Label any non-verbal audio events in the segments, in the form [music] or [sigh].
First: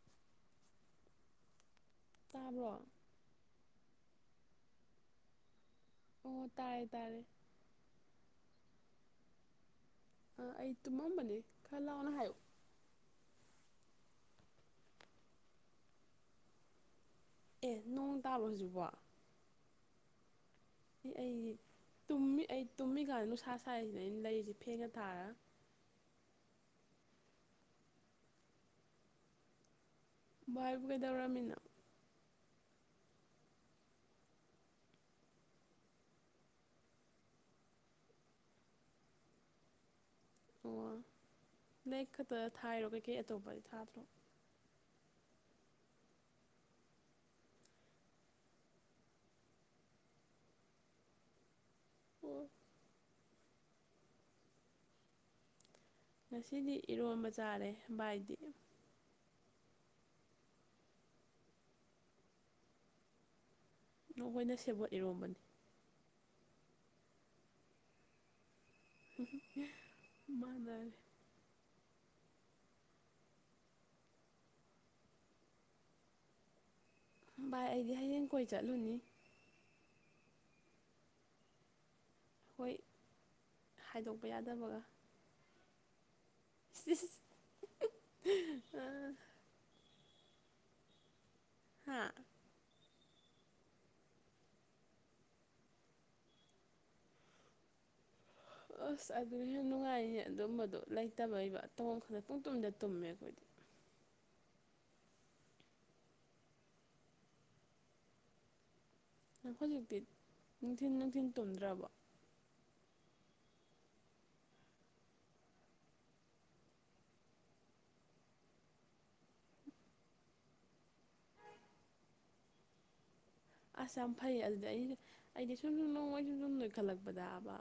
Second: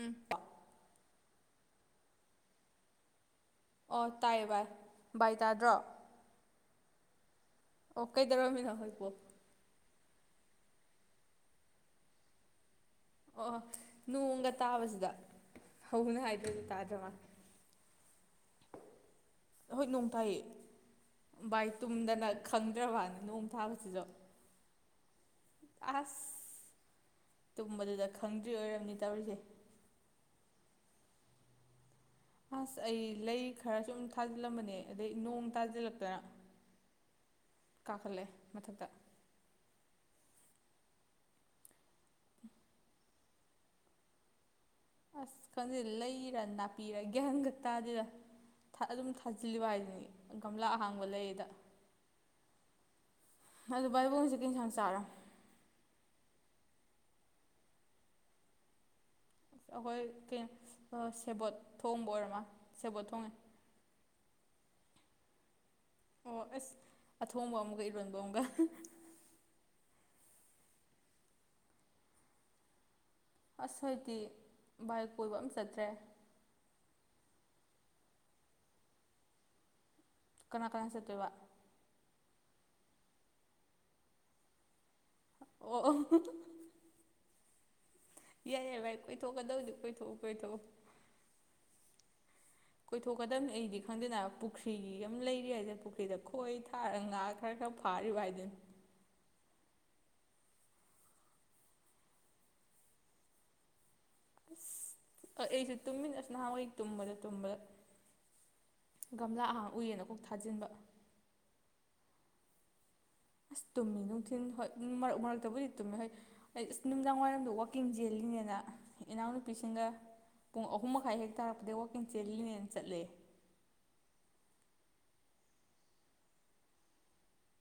ꯎ ꯄ ꯇꯥꯕ꯭ꯔꯣ ꯑꯣ ꯇꯥꯏꯌꯦ ꯚꯥꯏ ꯚꯥꯏ ꯇꯥꯗ꯭ꯔꯣ ꯑꯣ ꯇꯥꯔꯦ ꯇꯥꯔꯦ ꯑꯣ ꯀꯩꯗꯧꯔꯃꯤꯅꯣ ꯑꯩ ꯇꯨꯝꯃꯝꯕꯅꯦ ꯈꯔ ꯂꯥꯎꯅꯥ ꯍꯥꯏꯌꯣ ꯑꯣ ꯅꯣꯡꯒ ꯇꯥꯕꯁꯤꯗ ꯍꯧꯅ ꯍꯥꯏꯗꯔꯗꯤ ꯇꯥꯗꯕꯥ ꯃꯥ ꯑꯦ ꯅꯣꯡ ꯇꯥꯕꯔꯣ꯫ ꯍꯧꯖꯤꯛꯕꯣ ꯍꯣꯏ ꯅꯣꯡ ꯇꯥꯏꯌꯦ ꯑꯦ ꯑꯩꯗꯤ ꯚꯥꯏ ꯇꯨꯝꯗꯅ ꯇꯨꯝꯃꯤ ꯑꯩ ꯈꯪꯗ꯭ꯔꯕꯅ ꯇꯨꯝꯃꯤꯀꯥꯟꯗ ꯅꯣꯡ ꯅꯨꯡꯁꯥ ꯁꯥꯏꯔꯤꯁꯤꯅ ꯇꯥꯕꯁꯤꯁꯨ ꯑꯩꯅ ꯂꯩꯔꯤꯁꯤ ꯐꯦꯟꯒꯥ ꯊꯥꯔꯒꯥ ꯑꯁ ꯇꯨꯝꯕꯗꯨꯗ ꯈꯪꯗ꯭ꯔꯤ ꯑꯣꯏꯔꯝꯅꯤ ꯇꯧꯔꯤꯁꯦ ꯕꯥꯏꯕꯨ ꯀꯩꯗꯧꯔ꯭ꯃꯤꯅꯣ ꯑꯁ ꯑꯩ ꯂꯩ ꯈꯔ ꯁ ꯑꯗꯨꯨꯝ ꯊꯥꯖꯤꯜꯂꯝꯕꯅꯦ ꯑꯗꯩ ꯅꯣꯡ ꯇꯥꯖꯤꯜꯂꯛꯇꯅ ꯀꯥꯈꯠꯂꯦ ꯃꯊꯛꯇ ꯑꯣ ꯅꯦꯛ ꯈꯛꯇ ꯊꯥꯔꯣ ꯀꯩꯀꯩ ꯑꯇꯣꯞꯄꯗꯤ ꯊꯥꯗ꯭ꯔꯣ ꯑꯁ ꯈꯟꯗꯦ ꯂꯩꯔ ꯅꯥꯄꯤꯔ ꯒ꯭ꯌꯥꯍꯟ ꯈꯛ ꯇꯥꯗꯗ ꯑꯗꯨꯝ ꯊꯥꯖꯤꯜꯂꯤꯕ ꯍꯥꯏꯗꯨ ꯅꯦ ꯒꯝꯂꯥ ꯑꯍꯥꯡꯕ ꯂꯩꯌꯦꯗ ꯑꯣ ꯑꯗꯨ ꯕꯥꯥꯏꯕꯨ ꯀꯩ ꯑꯦꯟꯁꯥꯡ ꯆꯥꯔ꯭ ꯉꯁꯤꯗꯤ ꯏꯔꯣꯟꯝꯕ ꯆꯥꯔꯦ ꯚꯥꯏꯗꯤ ꯑꯩꯈꯣꯏ ꯀ ꯁꯦꯕꯣꯠ ꯊꯣꯡꯕ ꯑꯣꯏꯔꯃ ꯁꯦꯕꯣꯠ ꯊꯣꯡꯉꯦ ꯑꯩꯈꯣꯏꯅ ꯁꯦꯕꯣꯠ ꯏꯔꯣꯝꯕꯅꯤ ꯑꯣ ꯑꯁ ꯑꯊꯣꯡꯕ ꯑꯃꯒ ꯏꯔꯣꯟꯕ ꯑꯃꯒ ꯃꯟꯅꯔꯦ ꯑꯁ ꯍꯥꯏꯗꯤ ꯕꯥꯏ ꯀꯣꯏꯕ ꯑꯃ ꯆꯠꯇ꯭ꯔꯦ ꯚꯥꯏ ꯑꯩꯗꯤ ꯍꯌꯦꯡ ꯀꯣꯏ ꯆꯠꯂꯨꯅꯤ ꯀꯅꯥ ꯀꯅꯥ ꯆꯠꯇꯣꯏꯕ ꯍꯣꯏ ꯍꯥꯏꯗꯣꯛꯄ ꯌꯥꯗꯕꯒ ꯑꯣ ꯑꯣ [inaudible] ꯑ ꯑꯣꯏꯊꯣꯛꯊꯧ ꯍꯥ ꯀꯣꯏꯊꯣꯛꯀꯗꯝꯕꯅꯤ ꯑꯩꯗꯤ ꯈꯪꯗꯦꯅ ꯄꯨꯈ꯭ꯔꯤ ꯑꯃ ꯂꯩꯔꯤ ꯍꯥꯏꯁꯦ ꯄꯨꯈ꯭ꯔꯤꯗ ꯈꯣꯏ ꯊꯥꯔꯒ ꯉꯥ ꯈꯔ ꯈꯔ ꯐꯔꯤꯕꯥ ꯍꯥꯢꯗꯨꯅꯦ ꯑꯁ ꯑꯗ꯭ꯔꯍꯤ ꯅꯨꯡꯉꯥꯏꯔꯤꯅꯦ ꯑꯗꯨꯝꯕꯗꯣ ꯂꯩꯇꯕꯩꯕ ꯇꯧ ꯈꯗ ꯄꯨꯡ ꯇꯨꯝꯗ ꯇꯨꯝꯃꯦ ꯑꯩꯈꯣꯏꯗꯤ ꯑꯁ ꯑꯩ ꯑꯩꯁꯨ ꯇꯨꯝꯃꯤꯅꯦ ꯅꯍꯥꯟꯋꯥꯏ ꯇꯨꯝꯕꯗ ꯇꯨꯝꯕꯗ ꯒꯝꯂꯥ ꯅꯪ ꯑꯍꯥ ꯍꯧꯖꯤꯛꯇꯤ ꯎꯏꯌꯦꯅ ꯀꯣꯛ ꯊꯥꯖꯤꯟꯕ ꯅꯨꯡꯊꯤꯟ ꯅꯨꯡꯊꯤꯟ ꯇꯨꯝꯗ꯭ꯔꯕꯣ [inaudible] ꯇꯨꯝꯃꯤ ꯅꯨꯡꯊꯤꯟ ꯍꯣꯏ ꯃꯔꯛ ꯃꯔꯛꯇꯕꯨꯗꯤ ꯇꯨꯝꯃꯤ ꯍꯣꯏ ꯑꯩ ꯑꯁ ꯅꯨꯡꯗꯥꯡ ꯋꯥꯏꯔꯝꯗ ꯋꯥꯛꯀꯤꯡ ꯆꯦꯜꯂꯤꯅꯤꯅ ꯏꯅꯥꯎꯅꯨꯄꯤꯁꯤꯡꯒ ꯄꯨꯡ ꯑꯍꯨꯝ ꯃꯈꯥꯏ ꯍꯦꯛ ꯇꯥꯔꯛꯄꯗꯩ ꯋꯥꯛꯀꯤꯡ ꯆꯦꯜꯂꯤꯅꯦꯅ ꯆꯠꯂꯦ ꯑꯁ ꯌꯥꯝ ꯐꯩ ꯑꯗꯨꯗꯤ ꯑꯩ ꯑꯩꯗꯤ ꯁꯨꯝ ꯁꯨꯝ ꯅꯣꯡꯃ ꯑꯩ ꯁꯨꯝ ꯁꯨꯝ ꯅꯣꯏꯈꯠꯂꯛꯄꯗꯕ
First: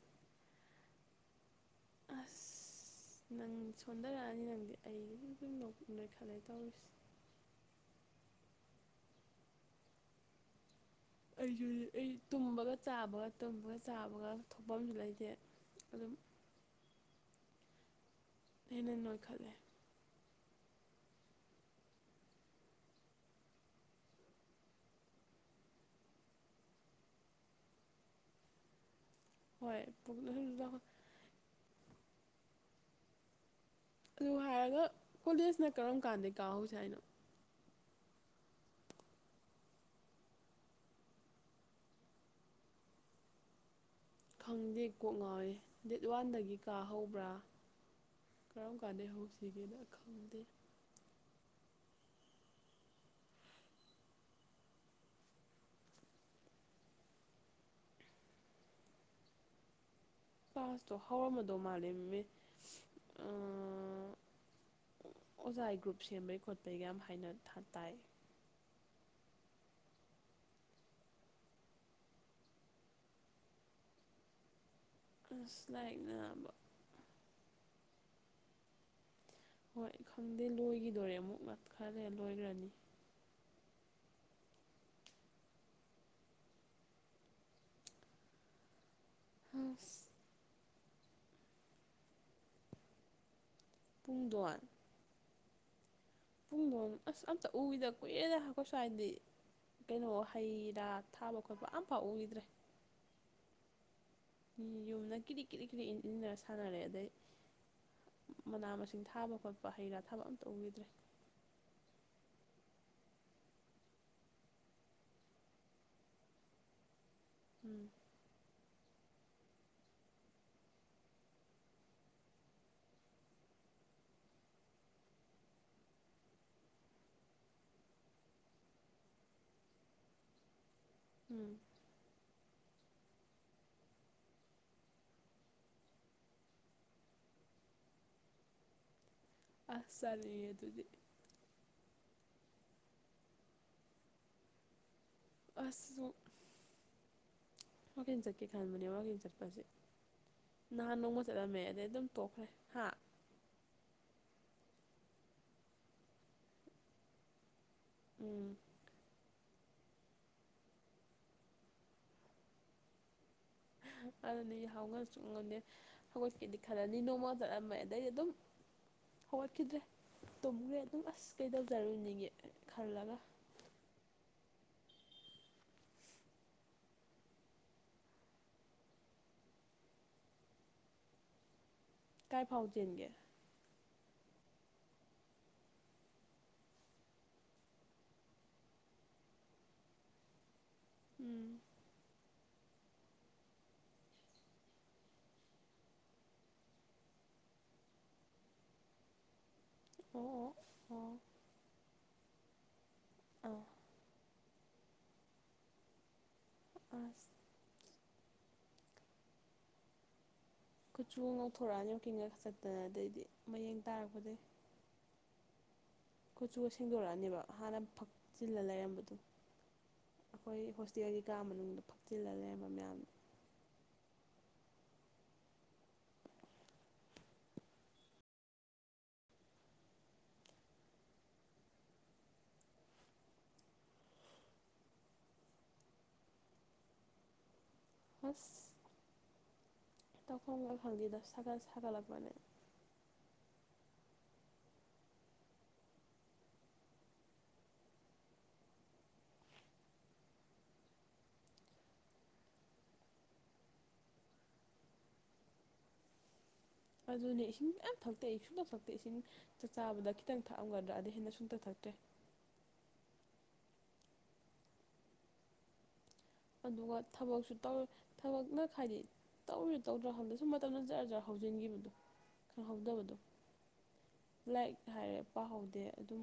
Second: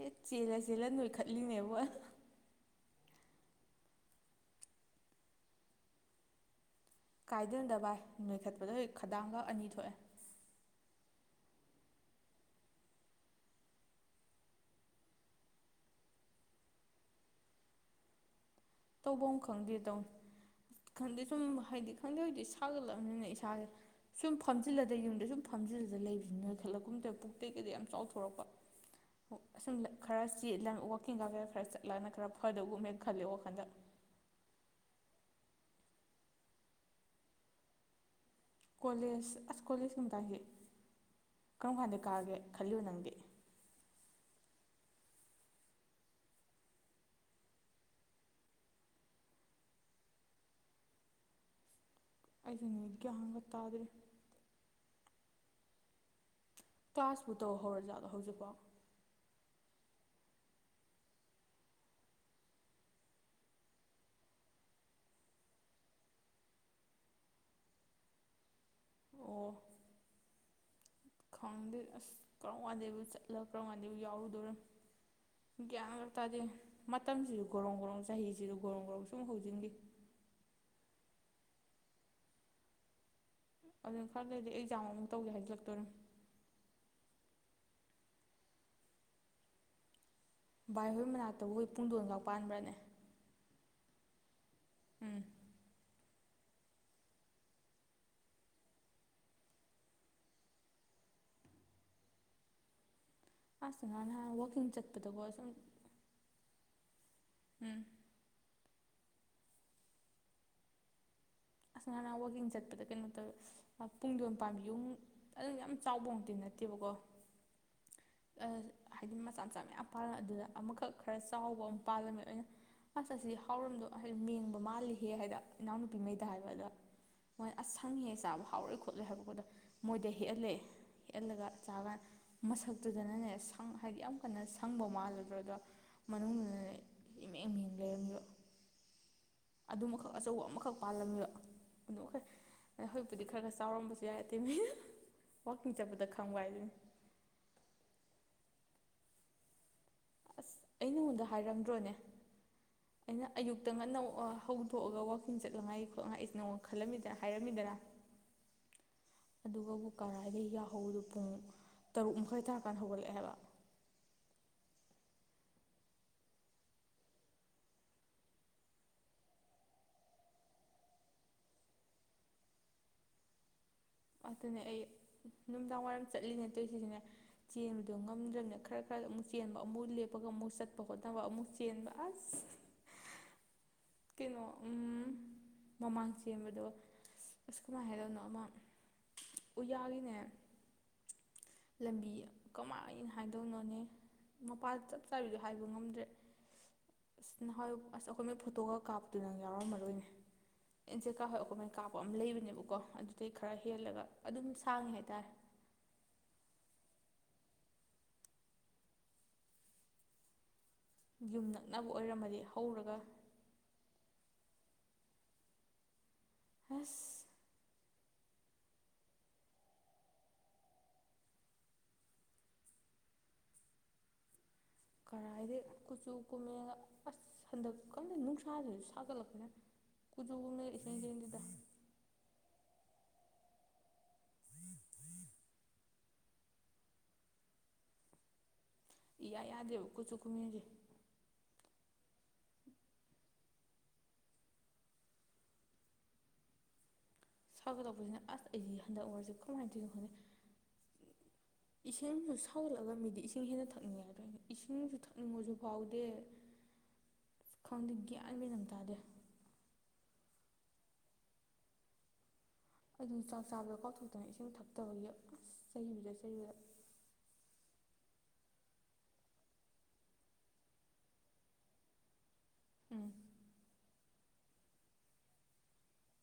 ꯑꯦ ꯆꯦꯜꯂ ꯆꯦꯜꯂ ꯅꯣꯏꯈꯠꯂꯤꯅꯦꯕ ꯑꯁ ꯅꯪ ꯁꯣꯟꯊꯔꯛꯑꯅꯤ ꯅꯪꯗꯤ ꯑꯩꯗꯤ ꯁ ꯅꯣꯛ ꯎꯅꯣꯏ ꯈꯜꯂꯦ ꯇꯧꯔꯤꯁꯦ ꯀꯥꯏꯗꯩꯅꯣꯗ ꯚꯥꯏ ꯅꯣꯏꯈꯠꯄꯗꯣ ꯍꯣꯏ ꯈꯗꯥꯡꯈ ꯑꯅꯤ ꯊꯣꯛꯑꯦ ꯑꯩꯁꯨ ꯑꯩ ꯇꯨꯝꯕꯒ ꯆꯥꯕꯒ ꯇꯨꯝꯕꯒ ꯆꯥꯕꯒ ꯊꯣꯛꯐꯝꯁꯨ ꯂꯩꯇꯦ ꯑꯗꯨꯝ [inaudible] ꯍꯦꯟꯅ ꯇꯧꯕꯝ ꯅꯣꯏꯈꯠꯂꯦ ꯈꯪꯗꯦ ꯇꯧꯟ ꯈꯪꯗꯦ ꯁꯨꯝ ꯍꯥꯏꯗꯤ ꯈꯪꯗꯦ ꯍꯧꯗꯤ ꯁꯥꯒꯠꯂꯝꯅꯤꯅ ꯏꯁꯥꯁꯦ ꯁꯨꯝ ꯐꯝꯖꯤꯜꯂꯗ ꯌꯨꯝꯗ ꯁꯨꯝ ꯐꯝꯖꯤꯜꯂꯗ ꯂꯩꯕꯅꯤꯅ ꯈꯜꯂꯛꯀꯨꯝꯗ ꯄꯨꯛ ꯇꯩ ꯀꯩꯗꯩ ꯌꯥꯝ ꯆꯥꯎꯊꯣꯔꯛꯄ [inaudible] ꯑꯣ ꯑꯁꯨꯝ ꯍꯣꯏ ꯈꯔ ꯄꯨꯛꯅ ꯁꯨꯝ ꯆ ꯆꯥꯎꯈꯠ ꯋꯥꯛꯀꯤꯡꯒ ꯀꯩꯔ ꯈꯔ ꯆꯠꯂꯒꯅ ꯈꯔ ꯐꯗꯕꯒꯨꯝ ꯍꯦꯛ ꯈꯜꯂꯦ ꯋꯥꯈꯟꯗ ꯑꯗꯨ ꯍꯥꯏꯔꯒ ꯀꯣꯂꯦꯖꯅ ꯀꯔꯝ ꯀꯥꯟꯗꯩ ꯀꯥꯍꯧꯁꯦ ꯍꯥꯏꯅꯣ ꯀꯣꯂꯦꯖ ꯑꯁ ꯀꯣꯂꯦꯖ ꯀꯨꯝ ꯃꯇꯥꯁꯤ ꯀꯔꯝ ꯀꯥꯟꯗ ꯀꯥꯒꯦ ꯈꯜꯂꯤꯕ ꯅꯪꯗꯤ ꯈꯪꯗꯦ ꯀꯣꯛ ꯉꯥꯎꯋꯤ ꯗꯦꯠ ꯋꯥꯟꯗꯒꯤ ꯀꯥ ꯍꯧꯕ꯭ꯔꯥ ꯀꯔꯝ ꯀꯥꯟꯗꯩ ꯍꯧꯁꯤꯒꯦꯅ ꯈꯪꯗꯦ ꯑꯩꯁꯨꯅꯤ ꯒꯌ꯭ꯥꯟ ꯒ ꯇꯥꯗꯦ ꯀ꯭ꯂꯥꯁꯄꯨ ꯇꯧ ꯍꯧꯔ ꯖꯥꯠꯂꯣ ꯍꯧꯖꯤꯛꯄꯣ ꯄꯥꯁꯇꯣ ꯍꯧꯔꯝꯃꯗꯧ ꯃꯥꯜꯂꯤ ꯃꯤꯃꯦ ꯑ ꯑꯣꯖꯥꯏ ꯒ꯭ꯔꯨꯞ ꯁꯦꯝꯕꯩ ꯈꯣꯠꯄꯩꯒ ꯌꯥꯝ ꯍꯥꯏꯅ ꯇꯥꯏ ꯑꯣ ꯈꯪꯗꯦ ꯑꯁ ꯀꯔꯝ ꯋꯥꯥꯟꯗꯦꯕꯨ ꯆꯠꯂ ꯀꯔꯝ ꯋꯥꯥꯟꯗꯦꯕꯨ ꯌꯥꯎꯔꯨꯗꯣꯔꯤꯝ ꯑꯁ ꯂꯥꯏꯔꯤꯛ ꯒ꯭ꯌꯥꯟꯒ ꯇꯥꯗꯦ ꯅꯥꯕ ꯃꯇꯝꯁꯤꯁꯨ ꯒꯣꯔꯣꯡ ꯒꯣꯔꯣꯡ ꯆꯍꯤꯁꯤꯁꯨ ꯒꯣꯔꯣ ꯒ꯭ꯔꯧ ꯍꯣꯏ ꯈꯪꯗꯦ ꯂꯣꯏꯒꯤꯗꯣꯔꯦ ꯑꯃꯨꯛ ꯉ ꯈꯔ ꯂꯩꯔ ꯂꯣꯏꯒꯔ꯭ꯅꯤ ꯑꯗꯨ ꯈꯔ ꯂꯩꯗꯤ ꯑꯦꯛꯖꯥꯝ ꯑꯃꯨꯛ ꯇꯧꯒꯦ ꯍꯥꯏꯖꯤꯜꯂꯛꯇꯣꯔꯤꯝ ꯍꯥꯁ ꯚꯥꯏ ꯍꯣꯏ ꯃꯅꯥꯛꯇꯕꯨ ꯍꯣꯏ ꯄꯨꯡꯗꯣꯟꯒ ꯄꯥꯟꯕ꯭ꯔꯅꯦ ꯄꯨꯡꯗꯣꯟ ꯎꯝ ꯄꯨꯡꯗꯣꯟ ꯑꯁ ꯑꯝꯇ ꯎꯒꯤꯗ ꯀꯨꯏꯔꯦꯗ ꯑꯈꯣꯏ ꯁ꯭ꯋꯥꯏꯗꯤ ꯀꯩꯅꯣ ꯍꯩ ꯔꯥ ꯊꯥꯕ ꯈꯣꯠꯄ ꯑꯝꯐꯥꯎ ꯎꯒꯤꯗ꯭ꯔꯦ ꯑꯥꯁ ꯅꯥꯅꯥ ꯌꯨꯝꯅ ꯀꯤꯔꯤꯛ ꯀꯤꯔꯤꯛ ꯀꯤꯔꯤꯛ ꯏꯟꯖꯤꯟ ꯅꯔ ꯁꯥꯟꯅꯔꯦ ꯑꯗꯩ ꯎꯝ ꯃꯅꯥ ꯃꯁꯤꯡ ꯊꯥꯕ ꯈꯣꯠꯄ ꯍꯩꯔꯥ ꯊꯕ ꯑꯝꯇ ꯎꯒꯤꯗ꯭ꯔꯦ ꯑꯁ ꯉꯔꯅꯥꯡ ꯋꯥꯛꯀꯤꯡ ꯆꯠꯄꯗ ꯀꯩꯅꯣ ꯇꯧꯋꯦ ꯄꯨꯡ ꯌꯣꯟ ꯄꯥꯝꯕꯤꯌꯨ ꯑꯗꯨꯝ ꯌꯥꯝ ꯆꯥꯎꯕꯃꯨꯛꯇꯤ ꯅꯠ ꯇꯦꯕꯀꯣ ꯎꯝ ꯑ ꯍꯥꯏꯗꯤ ꯃꯆꯥ ꯃꯆꯥ ꯃꯌꯥꯝ ꯄꯥꯜꯂ ꯑꯗꯨꯗ ꯑꯃꯈꯛ ꯈꯔ ꯆꯥꯎꯕ ꯑꯃ ꯄꯥꯜꯂꯝꯃꯦ ꯑꯩꯅ ꯑꯁ ꯑꯁꯤ ꯍꯥꯎꯔꯝꯗꯣ ꯍꯥꯏꯗꯤ ꯃꯦꯡꯕ ꯃꯥꯜꯂꯤꯍꯦ ꯍꯥꯏꯗ ꯏꯅꯥꯎꯅꯨꯄꯤ ꯃꯩ ꯗ ꯍꯥꯏꯕ ꯑꯗ ꯃꯣꯏ ꯑꯁ ꯁꯪꯉꯤꯍꯦ ꯆꯥꯕ ꯍꯥꯎꯔꯣꯏ ꯈꯣꯠꯂꯣꯏ ꯍꯥꯏꯕꯀꯣꯗ ꯃꯣꯏꯗ ꯍꯦꯛꯍꯜꯂꯦ ꯍꯦꯛꯑꯜ ꯂꯒꯥ ꯎꯝ ꯆꯒꯥꯟ ꯃꯁꯛꯇꯨꯗꯅꯅꯦ ꯁꯪ ꯍꯥꯏꯗꯤ ꯌꯥꯝ ꯀꯟꯅ ꯁꯪꯕ ꯃꯥꯜꯂꯗ꯭ꯔꯣ ꯑꯗꯣ ꯃꯅꯨꯡꯗꯨꯅꯦ ꯏꯃꯦ ꯃꯦꯡ ꯂꯩꯔꯝꯃꯤꯕ ꯑꯗꯨ ꯃꯈꯛ ꯑꯁ ꯑꯆꯧꯕ ꯆꯥꯅꯤꯡꯉꯦ ꯑꯃꯈꯛ ꯑꯗꯨꯗꯤ ꯗ ꯑꯗꯨ ꯍꯣꯏꯛ ꯍꯧꯖꯤꯛꯄꯨꯗꯤ ꯈꯔ ꯈꯔ ꯆꯥꯎꯔꯝꯕꯁꯨ ꯌꯥꯏ ꯑꯇꯩꯃꯩꯗꯨ ꯋꯋꯥꯛꯀꯤꯡ ꯑꯁ ꯆꯠꯄꯗ ꯁꯨꯝ ꯈꯪꯕ ꯍꯥꯏꯗꯤ ꯀꯩ ꯈꯟꯕꯅꯦ ꯋꯥꯛꯀꯤꯡ ꯆꯠꯄꯁꯦ ꯑꯁ ꯑꯩ ꯅꯍꯥꯟ ꯅꯣꯡꯃ ꯅꯉꯣꯟꯗ ꯆꯠꯂꯝꯃꯦ ꯑꯗꯩ ꯑꯗꯨꯝ ꯇꯣꯛꯈ꯭ꯔꯦ ꯍꯥ ꯈꯛꯇꯪ ꯑꯅꯧ ꯍꯧꯗꯣꯛꯑꯒ ꯋꯥꯀꯤꯡ ꯆꯠꯅꯤꯡꯉꯥꯏ ꯈꯣꯠꯅꯉꯥꯏ ꯑꯩꯁꯤ ꯅꯉꯣꯟ ꯈꯜꯂꯝꯃꯤꯗꯅ ꯍꯥꯏꯔꯝꯃꯤꯗꯅ ꯎꯝ ꯑꯗꯨꯒꯕꯨ ꯀꯔꯥꯏꯗ ꯌꯥꯎꯍꯧꯗꯨ ꯄꯨꯡ ꯇꯔꯨꯛ ꯃꯈꯥꯏ ꯇꯥꯔꯀꯥꯟꯗ ꯍꯧꯒꯠꯂꯛꯑꯦꯕ ꯑꯗꯨꯅꯦ ꯌꯥꯍꯥꯎ ꯉꯟ ꯁꯨꯉꯝ ꯉꯝꯗꯦ ꯍꯧꯒꯠꯀꯤꯗꯤ ꯈꯜꯂꯅꯤ ꯅꯣꯡꯃ ꯆꯠꯂꯝꯃꯦ ꯑꯗꯩ ꯑꯗꯨꯝ ꯍꯧꯒꯠ ꯈꯤꯗ꯭ꯔꯦ ꯇꯨꯝꯒꯔꯦ ꯑꯗꯨꯝ ꯑꯁ ꯀꯩꯗꯧꯖꯔꯨꯏꯅꯦꯒꯤ ꯈꯜꯂꯒ ꯑꯗꯨꯅꯦ ꯑꯩ ꯅꯨꯝꯗꯥꯡ ꯋꯥꯏꯔꯝ ꯆꯠꯂꯤꯅꯦ ꯇꯣꯏꯁꯤꯁꯨꯅꯦ ꯆꯦꯟꯕꯗꯣ ꯉꯝꯗ꯭ꯔꯝꯅꯤꯅ ꯈꯔ ꯈꯔ ꯑꯃꯨꯛ ꯆꯦꯟꯕ ꯑꯃꯨꯛ ꯂꯦꯞꯄꯒ ꯑꯃꯨꯛ ꯆꯠꯄ ꯈꯣꯠꯅꯕ ꯑꯃꯨꯛ ꯆꯦꯟꯕ ꯑꯁ ꯀꯥꯏ ꯐꯥꯎ ꯆꯦꯟꯒꯦ ꯀꯩꯅꯣ ꯎꯝ ꯃꯃꯥꯡ ꯆꯦꯟꯕꯗꯣ ꯑꯁ ꯀꯃꯥꯏꯟ ꯍꯥꯏꯗꯣꯅꯣ ꯑꯃ ꯎꯌꯥꯒꯤꯅꯦ ꯎꯝ ꯂꯝꯕꯤ ꯀꯃꯥꯏꯅ ꯍꯥꯏꯗꯧꯅꯣꯅꯦ ꯃꯄꯥ ꯆꯞ ꯆꯥꯕꯤꯗꯣ ꯍꯥꯏꯕ ꯉꯝꯗ꯭ꯔꯦ [unintelligible] ꯀꯥꯞꯇꯨꯅꯪ ꯌꯥꯎꯔꯝꯃꯔꯣꯏꯅꯦ ꯑꯣ ꯑꯦꯟꯁꯦ ꯑꯣ ꯀꯥ ꯍꯣꯏ ꯑꯩ ꯀꯃꯅ ꯀꯥꯞꯄ ꯑꯃ ꯂꯩꯕꯅꯦꯕꯀꯣ ꯑꯗꯨ ꯑꯇꯩ ꯈꯔ ꯑꯣ ꯍꯦꯜꯂꯒ ꯑꯗꯨꯝ ꯁꯥꯡꯉꯤ ꯍꯥꯏꯇꯥꯔꯦ [unintelligible] ꯀꯨꯆꯨ ꯌꯨꯝ ꯅꯛꯅꯕ ꯉꯧꯊꯣꯔꯛꯑꯅꯤ ꯌꯧꯀꯤꯡꯉꯒ ꯑꯣꯏꯔꯝꯃꯗꯤ ꯆꯠꯇꯅ ꯍꯧꯔꯒ ꯑꯗꯩꯗꯤ ꯃꯌꯦꯡ ꯇꯥꯔꯛꯄꯗꯒꯤꯩ ꯀꯨꯠꯆꯨꯒ ꯑꯁ ꯁꯦꯡꯗꯣꯔꯛꯑꯅꯦꯕ ꯍꯥꯟꯅ ꯐꯛꯆꯤꯜꯂ ꯂꯩꯔꯝꯕꯗꯣ ꯑꯩꯈꯣꯏ ꯍꯣꯁꯇꯦꯜꯒꯤ ꯀꯥ ꯃꯅꯨꯡꯗ ꯐꯛꯆꯤꯜꯂꯒ ꯂꯩꯔꯝꯕ ꯃꯌꯥꯝ ꯀꯔꯥꯏꯗꯒꯤ ꯀꯨꯆꯨ ꯀꯨꯝꯃꯦꯒ ꯑꯁ ꯍꯟꯗꯛ ꯀꯗ ꯅꯨꯡꯁꯥꯁꯤꯁꯨ ꯁꯥꯒꯠꯂꯛꯄꯅꯤꯅ ꯀꯨꯖꯨꯅ ꯏꯁꯤꯡ ꯀꯔꯤꯗꯨꯗ ꯑꯁ ꯏꯌꯥ ꯌꯥꯗꯦꯕ ꯀꯨꯆꯨ ꯀꯨꯃꯦꯟꯁꯦ ꯇꯧꯐꯝꯒ ꯈꯪꯗꯦꯗ ꯁꯥꯒꯠ ꯁꯥꯒꯠꯂꯛꯄꯅꯦ ꯁꯥꯒꯗꯧꯕꯁꯤꯅ ꯑꯁ ꯑꯩꯗꯤ ꯍꯟꯗꯛ ꯑꯣꯏꯔꯁꯦ ꯀꯔꯝꯍꯥꯏꯅ ꯇꯧꯅꯣ ꯈꯣꯠꯅꯤ ꯏꯁꯤꯡꯁꯨ ꯁꯥꯎꯒꯠꯂꯒ ꯃꯤꯗꯤ ꯏꯁꯤꯡ ꯍꯦꯟꯅ ꯊꯛꯅꯤꯡꯉꯦꯗꯅꯦ ꯏꯁꯤꯡꯁꯨ ꯊꯛꯅꯤꯡꯕꯁꯨ ꯐꯥꯎꯗꯦ ꯑꯗꯨꯅꯦ ꯏꯁꯤꯡ ꯌꯥꯝ ꯈꯪꯗꯦ ꯌꯥꯝ ꯐꯛꯇꯦ ꯒ꯭ꯌꯥꯟ ꯃꯦꯟ ꯑꯃ ꯁꯨꯡꯊꯛ ꯐꯛꯇꯦ ꯇꯥꯗꯦ ꯏꯁꯤꯡ ꯆꯥꯕꯗꯈꯤ ꯈꯤꯇꯪ ꯊꯛꯑꯝꯒꯗ꯭ꯔꯥꯗꯤ ꯍꯦꯟꯅ ꯁꯨꯡꯇꯛ ꯊꯛꯇ꯭ꯔꯦ ꯑꯗꯨꯝ ꯆꯥꯛ ꯆꯥꯕꯗ ꯀꯥꯎꯊꯣꯛꯇꯅ ꯏꯁꯤꯡ ꯊꯛꯇꯕꯒꯤ ꯆꯍꯤꯗꯠ ꯑꯗꯨꯒ ꯊꯕꯛꯁꯨ ꯇꯧ ꯊꯕꯛꯅ ꯍꯥꯏꯗꯤ ꯇꯧꯔꯤ ꯇꯧꯗ꯭ꯔꯣ ꯍꯕꯗ ꯁꯨꯝ ꯃꯇꯝꯗ ꯖꯔ ꯖꯔ ꯍꯧꯖꯤꯟꯈꯤꯕꯗꯣ ꯎꯝ ꯈꯪꯍꯧꯗꯕꯗꯣ ꯂꯥꯏꯛ ꯍꯥꯏꯔꯦ ꯄꯥꯍꯧꯗꯦ ꯑꯗꯨꯝ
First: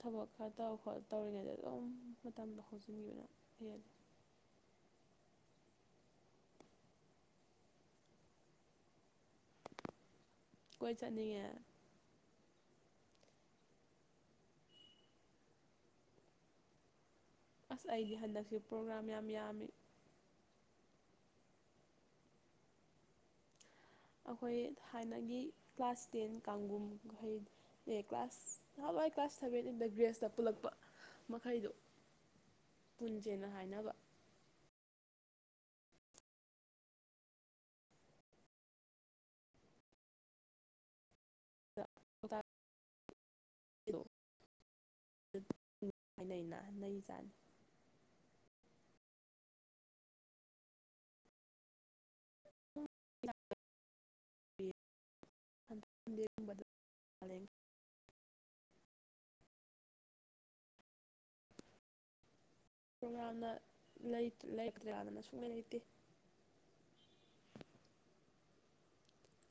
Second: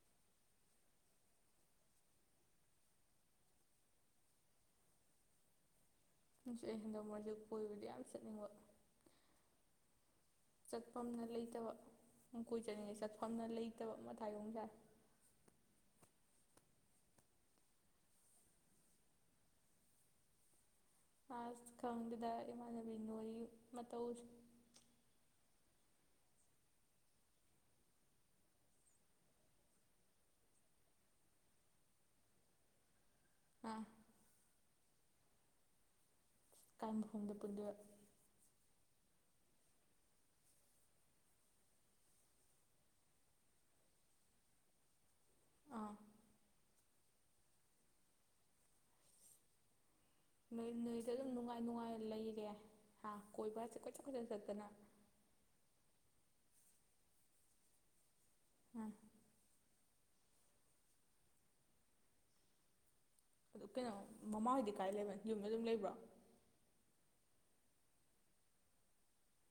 ꯊꯕꯛ ꯈꯔ ꯇ ꯈꯣꯠ ꯇꯧꯔꯤꯉꯩꯗ ꯑꯗꯨꯝ ꯃꯇꯝꯗ ꯍꯧꯥꯎꯖꯤꯟꯈꯤꯕꯅ ꯍꯦꯜꯂꯤ ꯑꯩ ꯍꯦꯟꯗꯧ ꯃꯣꯟꯖꯤ ꯀꯣꯏꯕꯗꯤ ꯌꯥꯝ ꯆꯠꯅꯤꯡꯕ ꯀꯣꯏ ꯆꯠꯐꯝꯝꯅ ꯆꯠꯅꯤꯡꯉꯦ ꯂꯩꯇꯕ ꯀꯣꯏ ꯆꯠꯅꯤꯡꯉꯩ ꯆꯠꯐꯝꯅ ꯂꯩꯇꯕ ꯃꯊꯥꯏꯒꯣꯨꯝꯁꯥꯏ ꯑꯁ ꯑꯩꯒꯤ ꯍꯟꯗꯛꯁꯨ ꯄ꯭ꯔꯣꯒ꯭ꯔꯥꯝ ꯌꯥꯝ ꯌꯥꯝꯃꯤ ꯑ ꯀꯗꯔ ꯃꯥꯅꯅꯣꯔꯤ ꯑꯩꯈꯣꯏ ꯊꯥꯟꯅꯒꯤ ꯀ꯭ꯂꯥꯁ ꯇꯦꯟ ꯀꯥꯡꯒꯨꯝꯍꯩ ꯑꯦ ꯀ꯭ꯂꯥꯁ ꯅꯍꯥꯟꯋꯥꯏ ꯀ꯭ꯂꯥꯁ ꯁꯕꯦꯟ ꯏꯟꯗ ꯒ꯭ꯔꯦꯖꯇ ꯄꯨꯜꯂꯛꯄ ꯃꯈꯩꯗꯨꯣ [inaudible] [unintelligible] ꯄꯨꯟꯁꯦꯟꯅ ꯑꯥ ꯍꯥꯏꯅꯕ ꯑꯀꯥꯏꯕꯐꯝꯗ ꯄꯨꯟꯗꯨ [inaudible] [unintelligible] ꯑꯥ [unintelligible] ꯅꯣꯏ ꯅꯣꯏꯁꯦ ꯑꯗꯨꯝ ꯅꯨꯡꯉꯥꯏ ꯅꯨꯡꯉꯥꯏ ꯂꯩꯔꯦ ꯍꯥ ꯅꯩꯖꯥꯠꯅꯤ ꯀꯣꯏꯕꯁꯦ ꯀꯣꯏ ꯆꯠ ꯀꯣꯏꯆꯠ ꯆꯠꯇꯅ ꯑꯗꯩꯩ ꯎꯝ ꯄ꯭ꯔꯣꯒ꯭ꯔꯥꯝꯅ ꯑꯗꯨ ꯀꯩꯅꯣ ꯂꯩ ꯃꯃꯥ ꯍꯣꯏꯗꯤ ꯀꯥꯏ ꯂꯩꯕ ꯂꯩꯔꯛꯇ꯭ꯔꯀꯥꯟꯗꯅ ꯌꯨꯝꯗ ꯁꯨꯡꯂꯩ ꯑꯗꯨꯝ ꯂꯩꯇꯦ ꯂꯩꯕ꯭ꯔꯣ [inaudible] [unintelligible]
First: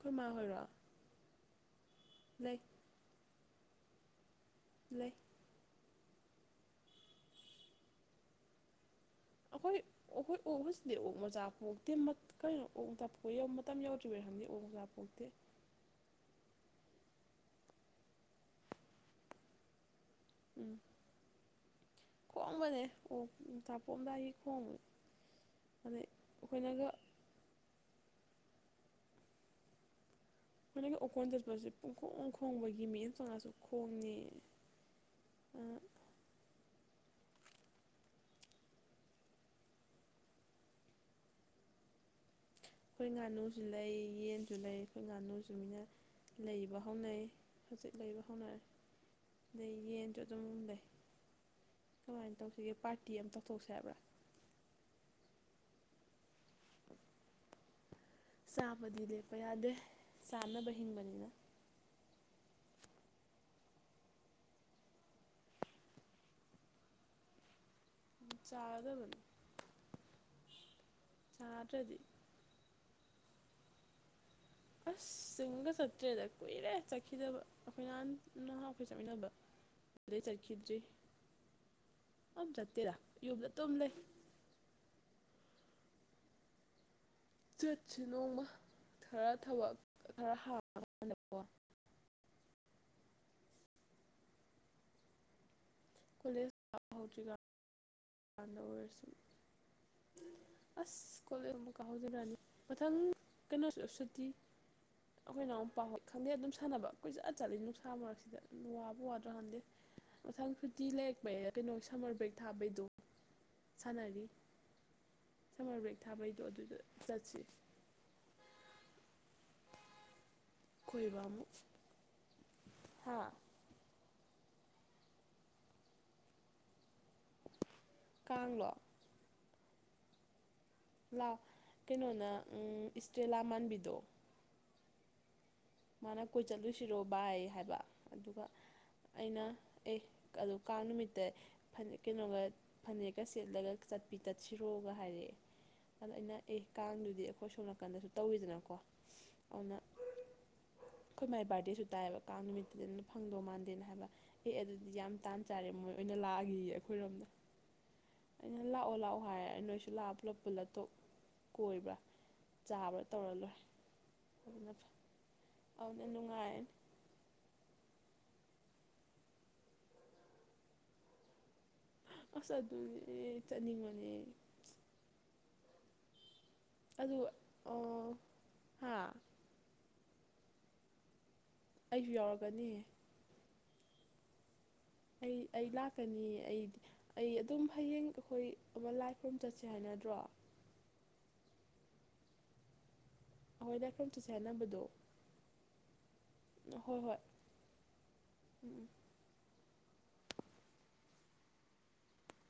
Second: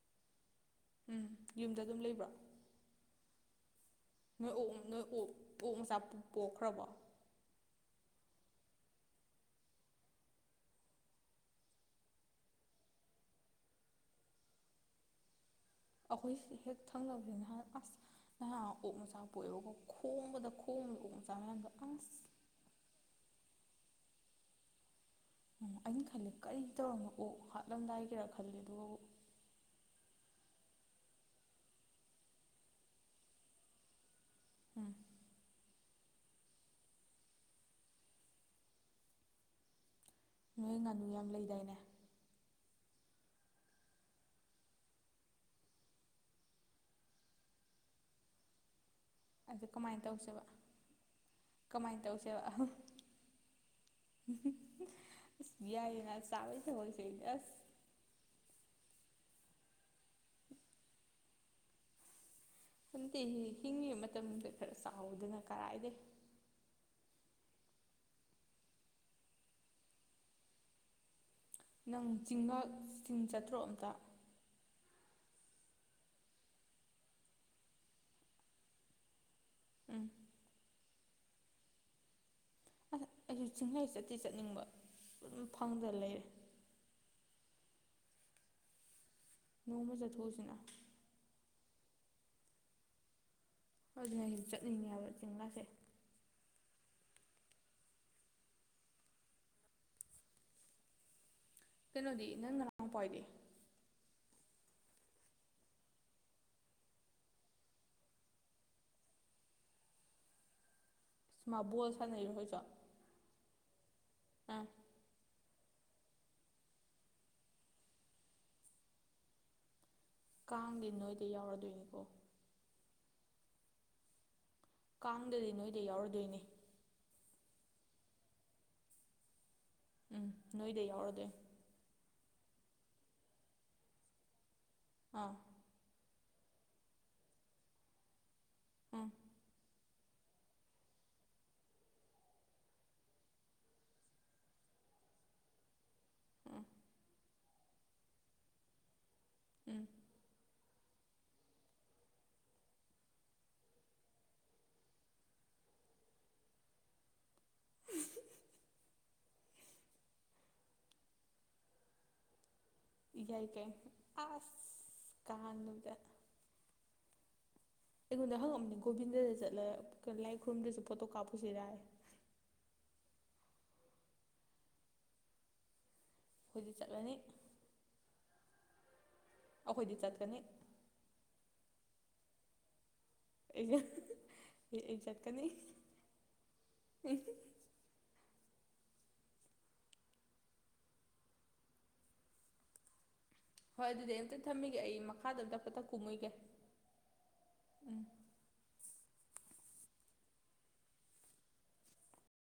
ꯈꯣꯏ ꯃꯥ ꯍꯣꯏꯔꯣ ꯎꯝ ꯌꯨꯝꯗ ꯑꯗꯨꯝ ꯂꯩꯕ꯭ꯔꯥ ꯂꯩ ꯂꯩ ꯑꯗꯨ ꯄꯣꯛꯈ꯭ꯔꯕ ꯑꯩꯈꯣꯏ ꯑꯩꯈꯣꯏ ꯑꯣꯛꯕꯁꯤꯗꯤ ꯑꯣꯛ ꯃꯆꯥ ꯄꯣꯛꯇꯤ ꯀꯩꯅꯣ ꯑꯣꯛ ꯃꯇꯝ ꯌꯧꯗ꯭ꯔꯤꯕ ꯑꯅꯤ ꯑꯣꯖꯥꯄꯣꯛꯇꯦ ꯑꯩꯈꯣꯏ ꯍꯦꯛ ꯊꯪꯅꯕꯕꯁꯤ ꯅꯍꯥꯟ ꯑꯁ ꯅꯍꯥꯟ ꯑꯣꯛ ꯃꯆꯥ ꯄꯣꯛꯑꯦꯕꯀꯣ ꯈꯣꯡꯕꯗ ꯎꯝ ꯈꯣꯡꯉꯕ ꯎꯛ ꯃꯆꯥ ꯃꯌꯥꯝꯗꯣ ꯑꯁ ꯆꯥꯄꯣꯝꯗꯥꯏ ꯈꯣꯡ ꯎꯝ ꯑꯩꯅ ꯈꯜꯜꯂꯤꯦ ꯀꯔꯤ ꯇꯧꯔꯝꯅ ꯑꯣ ꯍꯥꯠꯂꯝꯗꯥꯏꯒꯤꯔ ꯈꯜꯂꯦ ꯑꯗꯨꯒ ꯃꯣꯏꯒꯤ ꯎꯀꯣꯟ ꯆꯠꯄꯁꯦ ꯄꯨꯡꯈꯣꯡ ꯈꯣꯡꯕꯒꯤ ꯃꯤꯠꯌꯦꯡ ꯇꯣꯡꯉꯁꯨ ꯈꯣꯡꯅꯤ ꯎꯝ ꯑꯩꯈꯣꯏ ꯅꯣꯏ ꯉꯥꯅꯨ ꯌꯥꯝ ꯂꯩꯗꯥꯏꯅꯦ ꯑꯩꯈꯣꯏ ꯉꯥꯅꯨꯁꯨ ꯂꯩ ꯌꯦꯟꯁꯨ ꯂꯩ ꯑꯩꯈꯣꯏ ꯉꯥꯅꯨꯁꯨ ꯃꯤꯅ ꯂꯩꯕ ꯍꯧꯅꯩ ꯍꯧꯖꯤꯛ ꯂꯩꯕ ꯍꯧꯅꯔꯦ ꯑꯗꯨ ꯂꯩ ꯀꯃꯥꯏꯅ ꯌꯦꯟꯖꯨ ꯇꯧꯁꯦꯕ ꯑꯗꯨꯝ ꯂꯩ ꯀꯃꯥꯏꯅ ꯇꯧꯁꯤꯒꯦ ꯄꯥꯔꯇꯤ ꯑꯃ ꯇꯧꯊꯣꯛꯁꯦ ꯍꯥꯏꯕ꯭ꯔꯥ ꯌꯥꯏꯌꯦ ꯆꯥꯕꯩ ꯊꯕꯛꯁꯦ ꯑꯁ ꯆꯥꯕꯗꯤ ꯂꯦꯞꯄ ꯌꯥꯗꯦ ꯆꯥꯅꯕ ꯍꯤꯡꯕꯅꯤꯅ ꯈꯪꯇꯤꯍꯦ ꯍꯤꯡꯏ ꯃꯇꯝꯗ ꯈꯔ ꯆꯥꯎꯗꯅ ꯀꯔꯥꯏꯗ ꯆꯥꯔꯗꯕꯅꯤ ꯅꯪ ꯆꯤꯡꯃꯛ ꯆꯤꯡ ꯆꯥꯠꯇ꯭ꯔꯣ ꯑꯝꯇ ꯑꯁ ꯆꯤꯡꯒ ꯆꯠꯇ꯭ꯔꯦꯗ ꯀꯨꯏꯔꯦ ꯆꯠꯈꯤꯗꯕ ꯑꯩꯈꯣꯏ ꯅꯍꯥꯟ ꯅꯍꯥꯟ ꯑꯩꯈꯣꯏ ꯆꯠꯃꯤꯟꯅꯕ ꯎꯝ ꯑꯗꯩ ꯆꯠꯈ꯭ꯔꯤꯗ꯭ꯔꯤ ꯑ ꯌꯨꯝꯗ ꯑꯩꯁꯨ ꯑꯗꯨꯝ ꯆꯤꯡꯂꯩ ꯂꯩ ꯆꯠꯇꯤ ꯆꯠꯅꯤꯡꯕ ꯑꯗꯨꯝ ꯐꯪꯗꯅ ꯂꯩꯔꯦ ꯆꯠꯁꯤ ꯅꯣꯡꯃ ꯈꯔ ꯊꯕꯛ ꯅꯣꯡꯃ ꯈꯔ ꯆꯠꯊꯣꯛꯎꯁꯤꯅ ꯍꯥꯡꯉꯀꯥꯟꯗꯀꯣ ꯑꯗꯨꯅ ꯑꯩ ꯆꯠꯅꯤꯡꯉꯦꯕ ꯍꯥꯏꯕ ꯆꯦꯡꯡꯂꯥꯁꯦ ꯀꯣꯂꯦꯁ ꯀꯥꯕ ꯍꯧꯗ꯭ꯔꯤ ꯀꯥꯟꯗ ꯑꯣꯏꯔꯁꯨ ꯑꯁ ꯀꯣꯂꯦꯁ ꯑꯃꯨꯛ ꯀꯩꯅꯣꯗꯤ ꯀꯥꯍꯧꯖꯔꯛꯑꯅꯤ ꯅꯪ ꯃꯊꯪ ꯅꯅꯥꯎꯄꯥꯏꯗꯤ ꯀꯩꯅꯣꯁꯨ ꯎ ꯁꯠꯇꯤ [unintelligible] ꯑꯩꯈꯣꯏ ꯏꯅꯥꯎꯄ ꯍꯣꯏ ꯈꯪꯗꯦ ꯑꯗꯨꯝ ꯁꯥꯟꯅꯕ ꯀꯨꯏꯖꯠ ꯆꯠꯂꯤ ꯅꯨꯡꯁꯥ ꯃꯔꯛꯁꯤꯗ ꯋꯥꯕ ꯋꯥꯗ꯭ꯔꯣ ꯍꯥꯟꯗꯦ ꯃꯊꯪ ꯈꯨꯟ ꯃꯥ ꯀꯩꯅꯣ ꯕꯣꯜ ꯁꯝꯃꯔ ꯁꯥꯟꯅꯩꯕ ꯕ꯭ꯔꯦꯛ ꯍꯧꯖꯤꯛꯁꯨ ꯊꯥꯕꯩꯗꯣ ꯁꯥꯟꯅꯔꯤ ꯑꯥ ꯁꯝꯃꯔ ꯕ꯭ꯔꯦꯛ ꯊꯥꯕꯩꯗꯣ ꯑꯗꯨꯗ ꯆꯠꯁꯤ ꯀꯥꯡꯗꯤ ꯀꯣꯏꯕ ꯅꯣꯏꯗ ꯑꯃꯨꯛ ꯌꯥꯎꯔꯗꯣꯏꯅꯤꯀꯣ ꯍꯥ ꯀꯥꯡꯗꯗꯤ ꯅꯣꯏꯗ ꯌꯥꯎꯔꯗꯣꯏꯅꯤ ꯀꯥꯡꯂꯣ ꯎꯝ ꯅꯣꯏꯗ ꯌꯥꯎꯔꯗꯣꯏ ꯅ ꯎꯝ ꯏꯁꯇ꯭ꯔꯦꯂꯥ ꯃꯥꯟꯕꯤꯗꯣ ꯑꯥ ꯃꯥꯅ ꯀꯣꯏ ꯆꯠꯂꯨꯁꯤꯔꯣ ꯕꯥꯏ ꯍꯥꯏꯕ ꯑꯗꯨꯒ ꯎꯝ ꯑꯩꯅ [inaudible] ꯑꯣ ꯀꯥꯡ ꯅꯨꯃꯤꯠꯇꯅ ꯐꯅꯦꯛ ꯀꯩꯅꯣꯒ ꯐꯅꯦꯛꯀ ꯁꯦꯠꯂꯒ ꯆꯠꯄꯤ ꯇꯠꯁꯤꯔꯣꯒ ꯍꯥꯏꯔꯛꯑꯦ ꯑꯗꯣ ꯑꯩꯅ ꯑꯦ ꯎꯝ ꯀꯥꯡꯗꯨꯗꯤ ꯑꯩꯈꯣꯏ ꯁꯣꯝ ꯅꯥꯀꯟꯗꯁꯨ ꯇꯧꯋꯤꯗꯅꯀꯣ ꯑꯗꯨꯅ ꯎꯝ [inaudible] ꯑꯩꯈꯣꯏ ꯃꯥꯏ ꯕꯥꯔꯗꯦꯁꯨ ꯇꯥꯏꯌꯦꯕ ꯀꯥꯡ ꯅꯨꯃꯤꯠꯇꯨꯗꯅ ꯐꯪꯗꯧ ꯃꯥꯟꯗꯦꯅ ꯍꯥꯏꯕ ꯑꯦ ꯑꯗꯨꯗꯤ ꯌꯥꯝ ꯇꯥꯟ ꯆꯥꯔꯦ ꯃꯣꯏ ꯑꯣꯏꯅ ꯂꯥꯛꯑꯒꯦꯌꯦ ꯑꯩꯈꯣꯏꯔꯣꯝꯗ ꯑꯣ ꯂꯥꯛꯑꯣ ꯍꯥꯏꯔꯦ ꯅꯣꯏꯁꯨ ꯂꯥꯞ ꯄꯨꯂꯞ ꯄꯨꯜꯂꯞ ꯇꯣꯛ ꯀꯣꯏꯕ꯭ꯔꯥ ꯆꯥꯕ꯭ꯔꯥ ꯇꯧꯔ ꯌꯥꯏ ꯂꯣꯏꯅ ꯀꯩ ꯑꯗꯨꯅ ꯐꯩ ꯑꯁ ꯀꯥꯡꯗꯨꯗ ꯑꯗꯨꯗ ꯅꯨꯡꯉꯥꯏꯅꯤ ꯑꯩꯉꯣꯟꯗ ꯍꯪꯉꯝꯃꯨꯀꯣ ꯒꯣꯕꯤꯟꯗ ꯆꯠꯂꯒ ꯂꯥꯏ ꯈꯨꯔꯨꯝꯗꯁꯨ ꯄꯣꯠꯇꯣ ꯀꯥꯞꯄꯨꯁꯤꯔꯦ ꯑꯁ ꯑꯗꯨ ꯆꯅꯤꯡ ꯃꯅꯤ ꯑꯩꯈꯣꯏꯗꯤ ꯆꯠꯂꯅꯤ ꯑꯗꯨ ꯑ ꯍꯥꯥ ꯑꯩꯈꯣꯏꯗꯤ ꯆꯠꯀꯅꯤ ꯑꯩꯁꯨ ꯌꯥꯎꯔꯒꯅꯤ ꯏ ꯑꯩ ꯑꯩ ꯂꯥꯛꯀꯅꯤ ꯑꯩꯗꯤ ꯑꯩ ꯑꯗꯨꯝ ꯍꯌꯦꯡ ꯑꯩꯈꯣꯏ ꯑꯃ ꯂꯥꯏ ꯈꯨꯔꯨꯝ ꯆꯠꯁꯦ ꯍꯥꯏꯅꯗ꯭ꯔꯣ ꯑꯩꯈꯣꯏ ꯍꯣꯏ ꯂꯥꯏ ꯑꯗꯨꯗꯤ ꯈꯨꯔꯨꯝ ꯆꯠꯁꯦ ꯑꯝꯇ ꯊꯝꯃꯒꯦ ꯍꯥꯏꯅꯕꯗꯣ ꯑꯩ ꯃꯈꯥꯗ ꯑꯝꯇ ꯄꯇ ꯀꯨꯝꯃꯣꯏꯒꯦ ꯍꯣꯏ ꯍꯣꯏ ꯎꯝ ꯎꯝ ꯎꯝ